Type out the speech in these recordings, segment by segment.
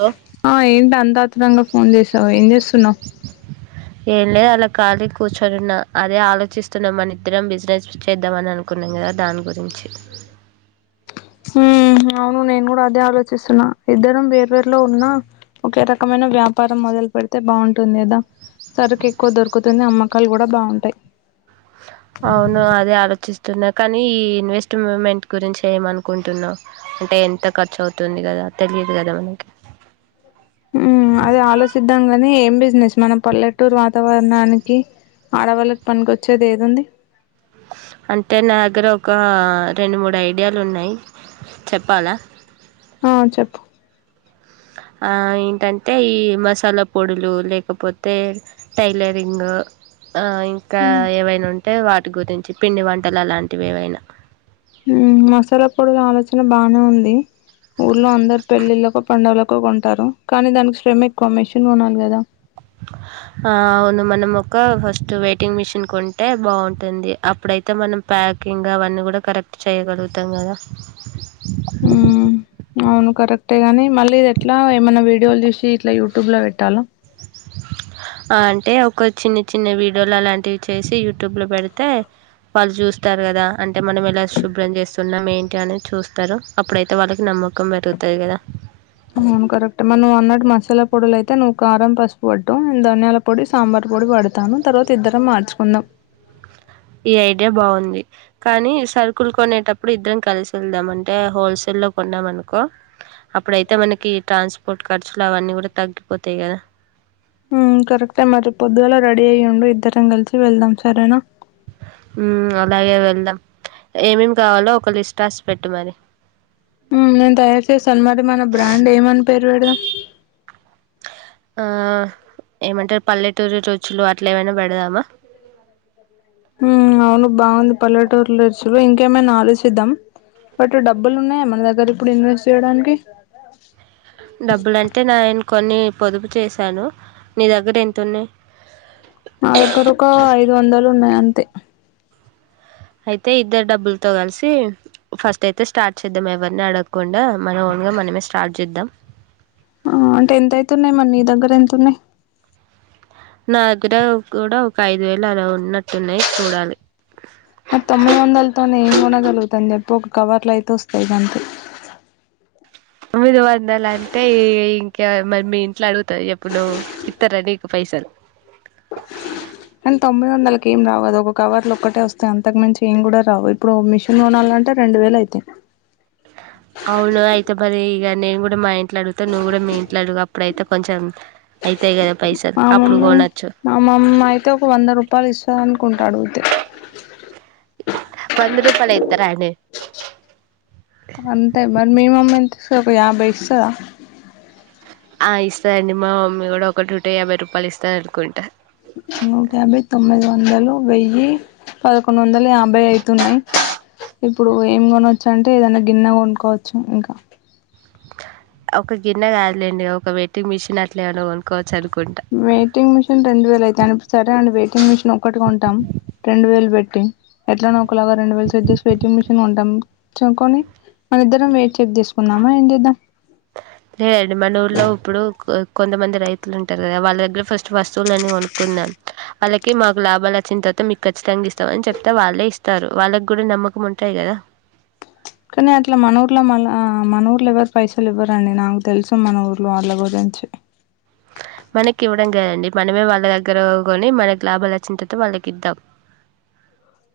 లో ఎ ఏం లేదు అలా ఖాళీ కూర్చొనిన్న అదే ఆలోచిస్తున్నా మన ఇద్దరం బిజినెస్ చేద్దాం అని అనుకున్నాం కదా దాని గురించి అవును నేను కూడా అదే ఆలోచిస్తున్నా ఇద్దరం వేర్వేరులో ఉన్నా ఒకే రకమైన వ్యాపారం మొ సరుకు ఎక్కువ దొరుకుతుంది అమ్మ మక్కలు కూడా బాగుంటాయి అవును అదే ఆలోచిస్తున్నా కానీ ఈ అదే ఆలోచిద్దాం గని ఏం బిజినెస్ మన పల్లెటూరు వాతావరణానికి ఆడవాళ్ళకి పనికోచ్చేదేదుంది అంటే నా దగ్గర ఒక రెండు మూడు ఐడియాలు ఉన్నాయి చెప్పాలా ఆ చెప్పు ఆ ఏంటంటే ఈ మసాలా పొడులు లేకపోతే టైలరింగ్ ఆ ఇంకా హ్మ్ ఏవైనా ఉంటే వాట్ గురించి పిండి వంటలు అలాంటివి ఏవైనా ఉ మసాలా పొడుల ఆలోచన బానే ఉంది ఊర్లో అందరు పెళ్లిళ్ళకు పండుగలకు ఎక్కువగొంటారు కానీ దానికి శ్రమ ఎక్కువ మిషిన్ కొనాలి కదా హ అవును మనం ఒక ఫస్ట్ వెయిటింగ్ మిషిన్ కొంటే బాగుంటుంది అప్పుడైతే మనం ప్యాకింగ్ అవన్నీ కూడా కరెక్ట్ చేయగలుగుతాం కదా ఉ అవును కరెక్టే కనీ మళ్ళీ ఇది ఎట్లా ఏమైనా వీడియోలు తీసి ఇట్లా యూట్యూబ్ ల పెట్టాలా ఆ అంటే ఒక చిన్న చిన్న వీడియోలు అలాంటివి చేసి యూట్యూబ్లో పెడితే వాళ్ళు చూస్తారు కదా అంటే మనం ఎలా శుభ్రం చేస్తున్నాం ఏంటి అనే చూస్తారు అప్పుడైతే వాళ్ళకి నమ్మకం పెరుగుతది కదా అవును కరెక్ట్ మరి నువ్వు అన్నట్టు మసాలా పొడులు అయితే నువ్వు కారం పసుపు పట్టు నే ధనియాల పొడి సాంబార్ పొడి పడతాను తర్వాత ఇద్దరం మార్చుకుందాం ఈ ఐడియా బాగుంది కానీ సరుకుల్ కొనేటప్పుడు ఇద్దరం కలిసి వెళ్దాం అంటే హోల్సేల్ లో కొన్నాం అనుకో అప్పుడైతే మనకి ట్రాన్స్పోర్ట్ ఖర్చులు అవన్నీ కూడా తగ్గిపోతాయి కదా ఉ కరెక్టే మరీ పొద్దుగాల రెడీ అయ్యండు ఇద్దరం కలిసి వెళ్దాం సరేనా ఉ అలాగే వెళ్దాం ఏమేమి కావాలో ఒక లిస్ట్ రాసి పెట్టు మరి నేను తయారు చేసాను మరి మన బ్రాండ్ ఏమని పేరు పెడదాం ఆ ఏమంటారు పల్లెటూరి రుచులు అట్లా ఏమైనా బేడదామా అవును బాగుంది పల్లెటూరు రుచులు ఇంకేమైనా ఆలోచిద్దాం బట్ డబ్బులు ఉన్నాయా మన దగ్గర ఇప్పుడు ఇన్వెస్ట్ చేయడానికి డబ్బులుంటే నా ఆయన కొన్ని పొదుపు చేశాను నీ దగ్గర ఎంతున్నై నా దగ్గర ఒక ఐదు వందలు ఉన్నాయి అం తే అయితే ఇద్దరు డబ్బులతో కలిసి ఫస్ట్ అయితే స్టార్ట్ చేద్దాం ఎవరిని అడగకుండా మనం ఓన్గా మనమే స్టార్ట్ చేద్దాం ఆ అంటే ఎంతయితున్నాయి మరి నీ దగ్గర ఎంత ఉన్నాయి నా దగ్గర కూడా ఒక ఐదు వేలు అలా ఉన్నట్టున్నాయి చూడాలి మరి తొమ్మిది వందలతోనే ఏం కొనగలుగుతాను చెప్పు ఒక కవర్లైతే వస్తాయి గంతే తొమ్మిది వందలు అంటే ఇంకా మరి మీ ఇంట్ల అడుగుతా చేప్పు నువు ఇత్తర నీకు పైసల్ కానీ తొమ్మిది వందలకేం రావు కదా ఒక కవర్లు ఒక్కటే వస్తాయి అంతకు మించి ఏం కూడా రావు ఇప్పుడు మిషన్ కోనాలంటే రెండు వేలు అయితై అవు నేను కూడా మా ఇంట్లో అడుగుత నువ్వు కూడా మీ ఇంట్ల అడుగు అప్పుడైతే కొంచెం అయితాయి కదా పైసలు మా అప్పుడు మమ్మీ కొనొచ్చు మా మమ్మయితే ఒక వంద రూపాయలు ఇస్త అనుకుంటా అడుగుతే పంద్ర రూపాయలులై అంతే మరి మీ మమ్మ ఒక యాభై ఇస్తాద ఆ ఇస్తాదండి మా మమ్మీ కూడా ఒకటిూట యాభై రూపాయలు ఇస్తాయి అనుకుంటా నూట యాభై తొమ్మిది వందలు వెయ్యి పదకొండు వందలు యాభై అయితున్నాయి ఇప్పుడు ఏం కొనచ్చు ు అంటే ఏదనా గిన్నెగా కొనుకోవచ్చు ఇంకా ఒక గిన్నె కాదులేండి ఒక వెయిట్టింగ్ మిషన్ అట్లే ఏమన్నాో కొనుక్కకోవచ్చు చదు వెయిటింగ్ మిషన్ రెండు వేల అయితే అని సరే అండి వెయిటింగ్ మిషిన్ ఒక్కటిగా ఉంటాం రెండు వేలు పెట్ ఎట్లా వరం రెండు వేలు సెట్ చేసి పెట్టు ఉంటాం చూకొని మన ఇద్దరం చెక్ తీసుకుందమా ఏం చేద్దాం లేదండి మన ఊళ్లో ఇప్పుడు కొంతమంది రైతులుంటారు కద వాళ్ళ దగ్గర ఫస్ట్ వస్తువులని కొనుక్కుందాం వాళ్ళకి మాకు లాభాలు వచ్చిన తర్వాత మీకు ఖచ్చితంగా ఇస్తామ అని చెప్తతే వాళ్ళే ఇస్తారు వాళ్ళకి కూడా నమ్మకం ఉంటాయి కదా కానీ అట్లా మన ఊర్లా మళ మన ఊర్లు ఎవ్వరు పైసలు ఇవ్వరుండి నాకు తెలుసు మన ఊర్లో వాళ్ల గురించి మనకి ఇవ్వడం కాదండీ మనమే వాళ్ళ దగ్గర కొని మనకు లాభాలు వచ్చిన తర్వాత వాళ్ళకి ఇద్దాం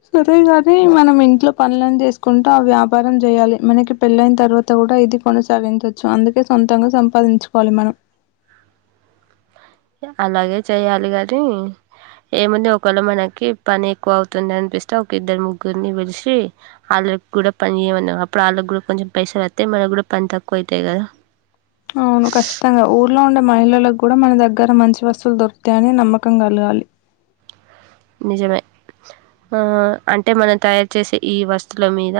సరే గాని మనం ఇంట్లో పనులను చేసుకుంటూ ఆ వ్యాపారం చేయాలి మనకి పెళ్ళయిన తర్వాత కూడా ఇది కొనసాగించవచ్చు అందుకే సొంతంగా సంపాదించుకోవాలి మనం అలాగే చేయాలి ని ఏముంది ఒకవేళ మనకి పని ఎక్కువ అవుతుంది అనిపిస్తే ఒక ఇద్దరు ముగ్గురిని పలిసి వాళ్ళకి కూడా పని చేయమన్నా అప్పుడు వాళ్ళకి కూడా కొంచెం పైస వస్తా మనకు కూడా పని తక్కువ అవుతాయి కదా అవును ఖచ్చితంగా ఊర్లో ఉండే మహిళలకు కూడా మన దగ్గర మంచి వస్తువులు దొరుకుతాయని నమ్మకం కలగాలి నిజమే ఆ అంటే మనం తయారు చేసే ఈ వస్తువుల మీద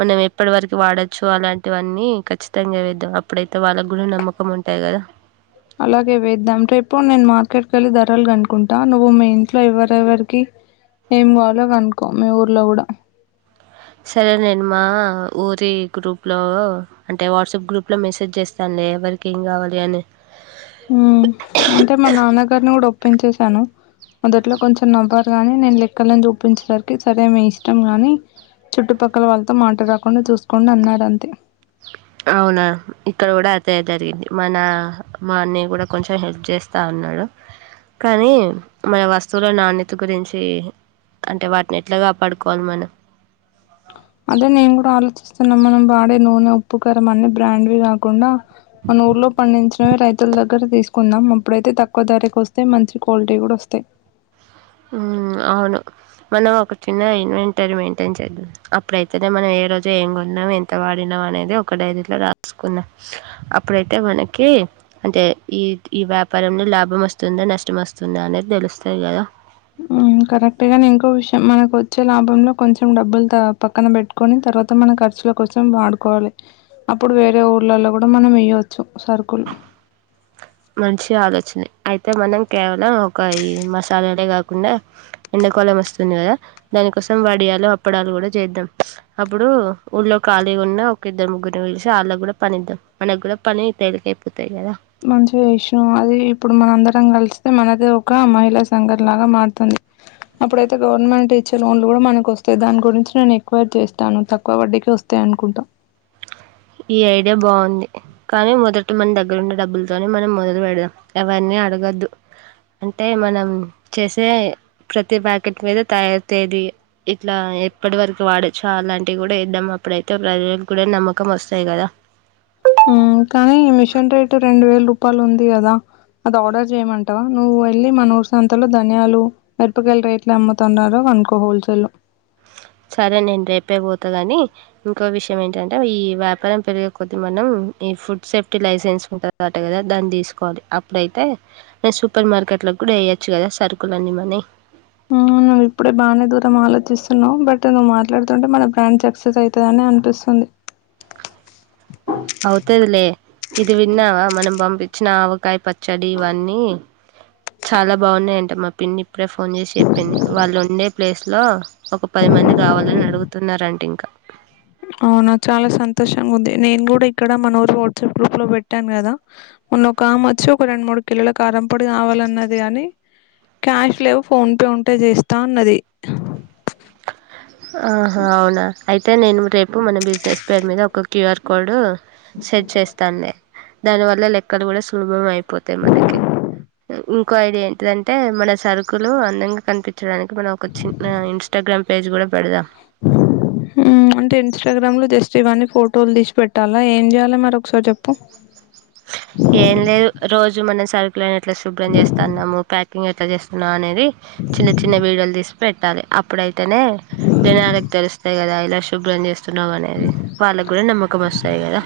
మనం ఎప్పటి వరకు వాడచ్చు అలాంటివన్నీ ఖచ్చితంగా వేద్దాం అప్పుడైతే వాళ్ళ గూడ నమ్మకం ఉంటాయి కదా అలాగే వేద్దాంంటే ఇప్పుడు నేను మార్కెట్కి వెళ్ళి ధరలు కనుకుంటా నువ్వు మీ ఇంట్లో ఎవ్వరెవరికి ఏం కాలో కనుకో మీ ఊర్లో కూడా సరే నేనుమా ఊరి గ్రూప్లో అంటే వాట్సాప్ గ్రూప్లో మెసేజ్ చేస్తాను లే ఎవరికి ఏం కావాలి అని ఉ అంటే మా నాన్నగారిని కూడా ఒప్పించసాను మొదట్లో కొంచెం నవ్వార్ కాని నేను లెక్కలను చూపించడారికి సరే మీ ఇష్టం కాని చుట్టుపక్కల వాళ్ళతో మాట్లా రాకుండా చూసుకోండి అన్నారు అంతే అవునా ఇక్కడ కూడా ే జరిగింది మన మా అన్న కూడా కొంచెం హెల్ప్ చేస్తా ఉన్నాడు కానీ మన వస్తువుల నాణ్యత గురించి అంటే వాటిని ఎట్లాగాపాడుకోవాలి మనం అదే నేను కూడా ఆలోచిస్తున్నాం మనం వాడే నూనె ఉప్పు కరం అన్ని బ్రాండ్వి కాకుండా మన ఊర్లో పండించినవి రైతుల దగ్గర ఇక్కడ తీసుకుందాం అప్పుడైతే తక్కువ ధరకి వస్తాయి మంచి క్వాలిటీ కూడా వస్తాయి యూ అవును మనం ఒక చిన్న ఇన్వెంటర్ మెయింటైన్ చేద్దాం అప్పుడైతేనే మనం ఏ రోజు ఏం కొన్నాం ఎంత వాడినాం అనేది ఒక డైరీలో రాసుకున్నాం అప్పుడై అంటే మనకి అంటే ఈ ఈ వ్యాప్ పరంలో లాభం వస్తుందో నష్టం వస్తుందో అనేది తెలుస్తాది కదా యూ కరెక్ట్ గానే ఇంకో విషయం మనకు వచ్చే లాభంలో కొంచెం డబ్బులు తా పక్కన పెట్టుకొని తర్వాత మనం ఖర్చులకోసం వాడుకోవాలి అప్పుడు వేరే ఊర్లలో కూడా మనం వెయ్యొచ్చు సరుకులు మంచి ఆలోచనే అయితే మనం కేవలం ఒక ఈ మసాలాలే కాకుండా ఎండాకాలం వస్తుంది కదా దానికోసం వడియాలు అప్పడాలు కూడా చేద్దాం అప్పుడు ఊళ్లో ఖాళీగా ఉన్న ఒక ఇద్దరు ముగ్గురు నీ పిలిచి వాళ్ళకి కూడా పని ఇద్దాం మనకు కూడా పని తేలిక అయిపోతది కదా మంచి విషయం అది ఇప్పుడు మనం అందరం కలిస్తే మనదే ఒక మహిళా సంగం లాగా మారుతుంది అప్పుడైతే గవర్నమెంట్ ఇచ్చే లోన్లు కూడా మనకు వస్తాయి దాని గురించి నేను ఎంక్వైరీ చేస్తాను తక్కువ వడ్డీకే వస్తాయి అనుకుంటాం ఈ ఐడియా బాగుంది కానీ మొదట మన దగ్గర ఉన్నే డబ్బులతోనే మనం మొదలు పెడదాం ఎవరిని అడగద్దు అంటే మనం చేసే ప్రతి ప్యాకెట్ మీద తయారీ తేదీ ఇట్లా ఎప్పటి వరకు వాడొచ్చు అలాంటివి కూడా ఇద్దాం అప్పుడైతే ప్రజలకు కూడా నమ్మక కమ్ వస్తాయి కదా యూ కానీ మిషన్ రేటు రెండు వేల రూపాయలు ఉంది కదా అది ఆర్డర్ చేయమంటావా నువ్వు వెళ్ళి మన ఊరు సంతలో ధనియాలు మిరపకాయల రేట్లు అమ్ముతున్నారో అనుకో హోల్సేల్ లో సరే నేను రేపే పోత త గాని ఇంకో విషయం ఏంటంటే ఈ వ్యాపారం పెరిగేకొద్దీ మనం ఈ ఫుడ్ సేఫ్టీ లైసెన్స్ ఉంటుందంట కదా కదా దాన్ని తీసుకోవాలి అప్పుడైతే నే సూపర్ మార్కెట్ లో కూడా వేయొచ్చు కదా సరుకులు అన్ని మనవి యూ నువ్వు ఇప్పుడే బానే దూరం ఆలోచిస్తున్నావు బట్ నువ్వు మాట్లాడుతుంటే మన బ్రాండ్ సక్సెస్ అవుతాదని అనిపిస్తుంది అవుతాది లే ఇది విన్నావా మనం బంప్ చీ నా ఆవకాయ పచ్ చడి ఇవన్నీ చాలా బాగున్నాయి అంట మా పిన్ని ఇప్పుడే ఫోన్ చేసి చెప్పింది వాళ్ళు ఉండే ప్లేస్ లో ఒక పది మంది కావాలని అడుగు తున్నారు అంట ఇంకా అవునా చాలా సంతోషంగా ఉంది నేను కూడా ఇక్కడ మన ఊరు వాట్సాప్ గ్రూప్ లో పెట్టాను కదా మొన్న ఒక ఆమె వచ్చి ఒక రెండు మూడు కిలోల కారంపొడి కావాలన్నది కాని క్యాష్ లేవు ఫోన్ పే ఉంటే చేస్తా అన్నది ఆహా అవునా అయితే నేను రేపు మన బిజినెస్ పేరు మీద ఒక క్యూఆర్ కోడ్ సెట్ చేస్తానులే దాని వల్ల లెక్కలు కూడా సులుభం అయిపోతాయి మనకి ఇంకో ఐడి ఏంటిది అంటే మన సరుకులు అందంగా కనిపించడానికి మనం ఒక చిన్న ఇన్స్టాగ్రామ్ పేజ్ కూడా పెడదాం యూ అంటే ఇన్స్టాగ్రామ్ లో జస్ట్ ఇవన్నీ ఫోటోలు తీసి పెట్టాలా ఏం చేయాలి మరి ఒకసారి చెప్పు ఏం లేదు రోజు మనస్ ప్లేన్ ఎట్ల శుభ్రం చేస్తాన్నాము ప్యాక్ నువ్వు ఎట్లా చేస్తున్నావు అనే రే చిన్న చిన్న వీడియోలు తీసి పెట్టాలి అప్పుడు అయి తేనే జనాలకు తెలుస్తాయి కదా ఇలా శుభ్రం చేస్ చున్నావ్ అనేది వాళ్లకు కూడా నమ్మకం వస్తాయి కదా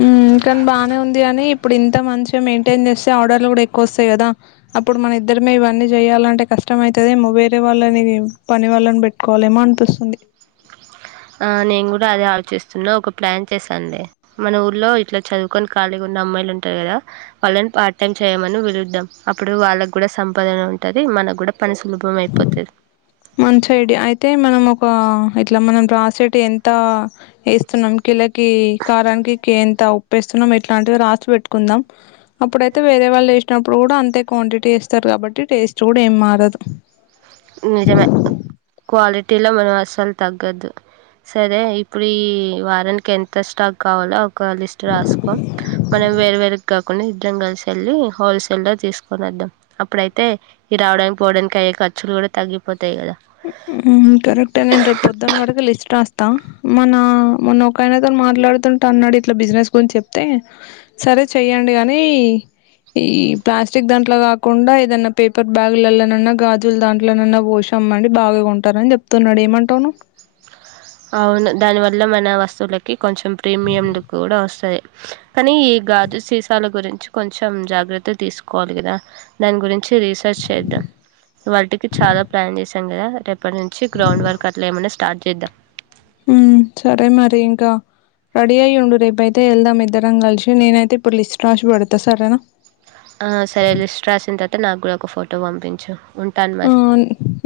మ్మ్, కానీ బాగానే ఉంది అని ఇప్పుడు ఇంత మంచిగా మెయింటైన్ చేస్తే ఆర్డర్లు కూడా ఎక్కువ వస్తాయి కదా అప్పుడు మన ఇద్దరమే ఇవన్నీ చెయాలంటే కష్టమైతది ఏమో వేరే వాళ్ళని పని వాళ్ళని పెట్టుకోలేమా అనిపిస్తుంది ఆ నేను కూడా అదే ఆలోచిస్తున్నా ఒక ప్లాన్ చేశాను లే మన ఊర్లో ఇట్లా చదువుకొని ఖాళీగా ఉన్న అమ్మాయిలు ఉంటారు కదా వాళ్ళని పార్ట్ టైం చేయమని పిలుద్దాం అప్పుడు వాళ్ళకి కూడా సంపాదన ఉంటది మనకు కూడా పని సులభం అయిపోతది మంచి ఐడియా అయితే మనం ఒక ఇట్లా మనం రాసేటివి ఎంత వేస్తున్నాం కిలోకి కారానికి కే ఉప్పేస్తున్నాం ఇట్లాంటివి రాసి పెట్టుకుందాం, అప్పుడైతే వేరే వాళ్ళు వేసినప్పుడు కూడా, అంతే క్వాంటిటీ వేస్తారు కాబట్టి టేస్ట్ కూడా ఏం మారదు. నిజమే క్వాలిటీలో మనం అస్సలు తగ్గద్దు సరే ఇప్పుడు, ఈ వారానికి ఎంత స్టాక్ కావాలో. ఒక లిస్ట్ రాసుకో మనం వేరు వేర్ కాకుండా. కలిసెళ్లి హోల్సేల్ లో తీసుకోని వద్దాం. అప్పుడ అయితే ఈ రావడానికి పోవడానికి అయ్య కర్. చులు కూడా తగిపోత్ ఉ ఉమ్ కరెక్ట్ ఏ నేన్ రే పొద్దున వరకు లిస్ట్ రాస్ తా మన మొన్న ఒకాయనతో మాట్లాడుతుంటా అన్నాడు, ఇట్లా బిజినెస్ గురించి చెప్తే సరే చెయ్యండి, కానీ ఈ ప్లాస్టిక్ దాంట్లో కాకుండా ఏదన్నా పేపర్ బ్యాగులలనన్నా గాజుల దాంట్లోన్నా వోష్. అమ్మండి బాగా కొంటారని చెప్తున్నాడు ఏమంటావ్ నువ్. అవును దాని వల్ల మన వస్తువులకి కొంచెం ప్రీమియం లుక్ కూడా వస్తది. కానీ ఈ గాజు సీసాల గురించి కొంచెం జాగ్రత్త తీసుకోవాలి కదా, దాని గురించి రీసెర్చ్ చేద్దాం. వాటికి చాలా ప్లాన్ చేసాం కదా, రేపటి నుంచి గ్రౌండ్ వర్క్ అట్లా ఏమైన్నా స్టార్ట్ చేద్దాం. ఉమ్ సరే మరి ఇంకా రెడీ అయి ఉండు, రేపు అయితే వెళ్దాం, ఇద్దరం కలిసి నేనయితే ఇప్పుడు లిస్. ఆ సరే లిస్ట్ రాసిన తర్వాత నాక్ కూడా ఒక ఫోటో పంపించు ఉంటాను ఆ మరి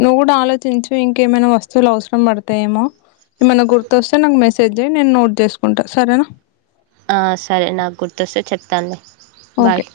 నువ్వు కూడా ఆలోచించు ఇం కే ఏమైనా వస్తువులు అవసరం పడతాయేమో ఏమన గుర్తొస్తే నాక్ మెసే సజ్ జే నేను నోట్ చేసుకుంటా సరేనా ఆ సరే నాకు గుర్తొస్తే చెప్తాన్ లే బాయ్ ఓకే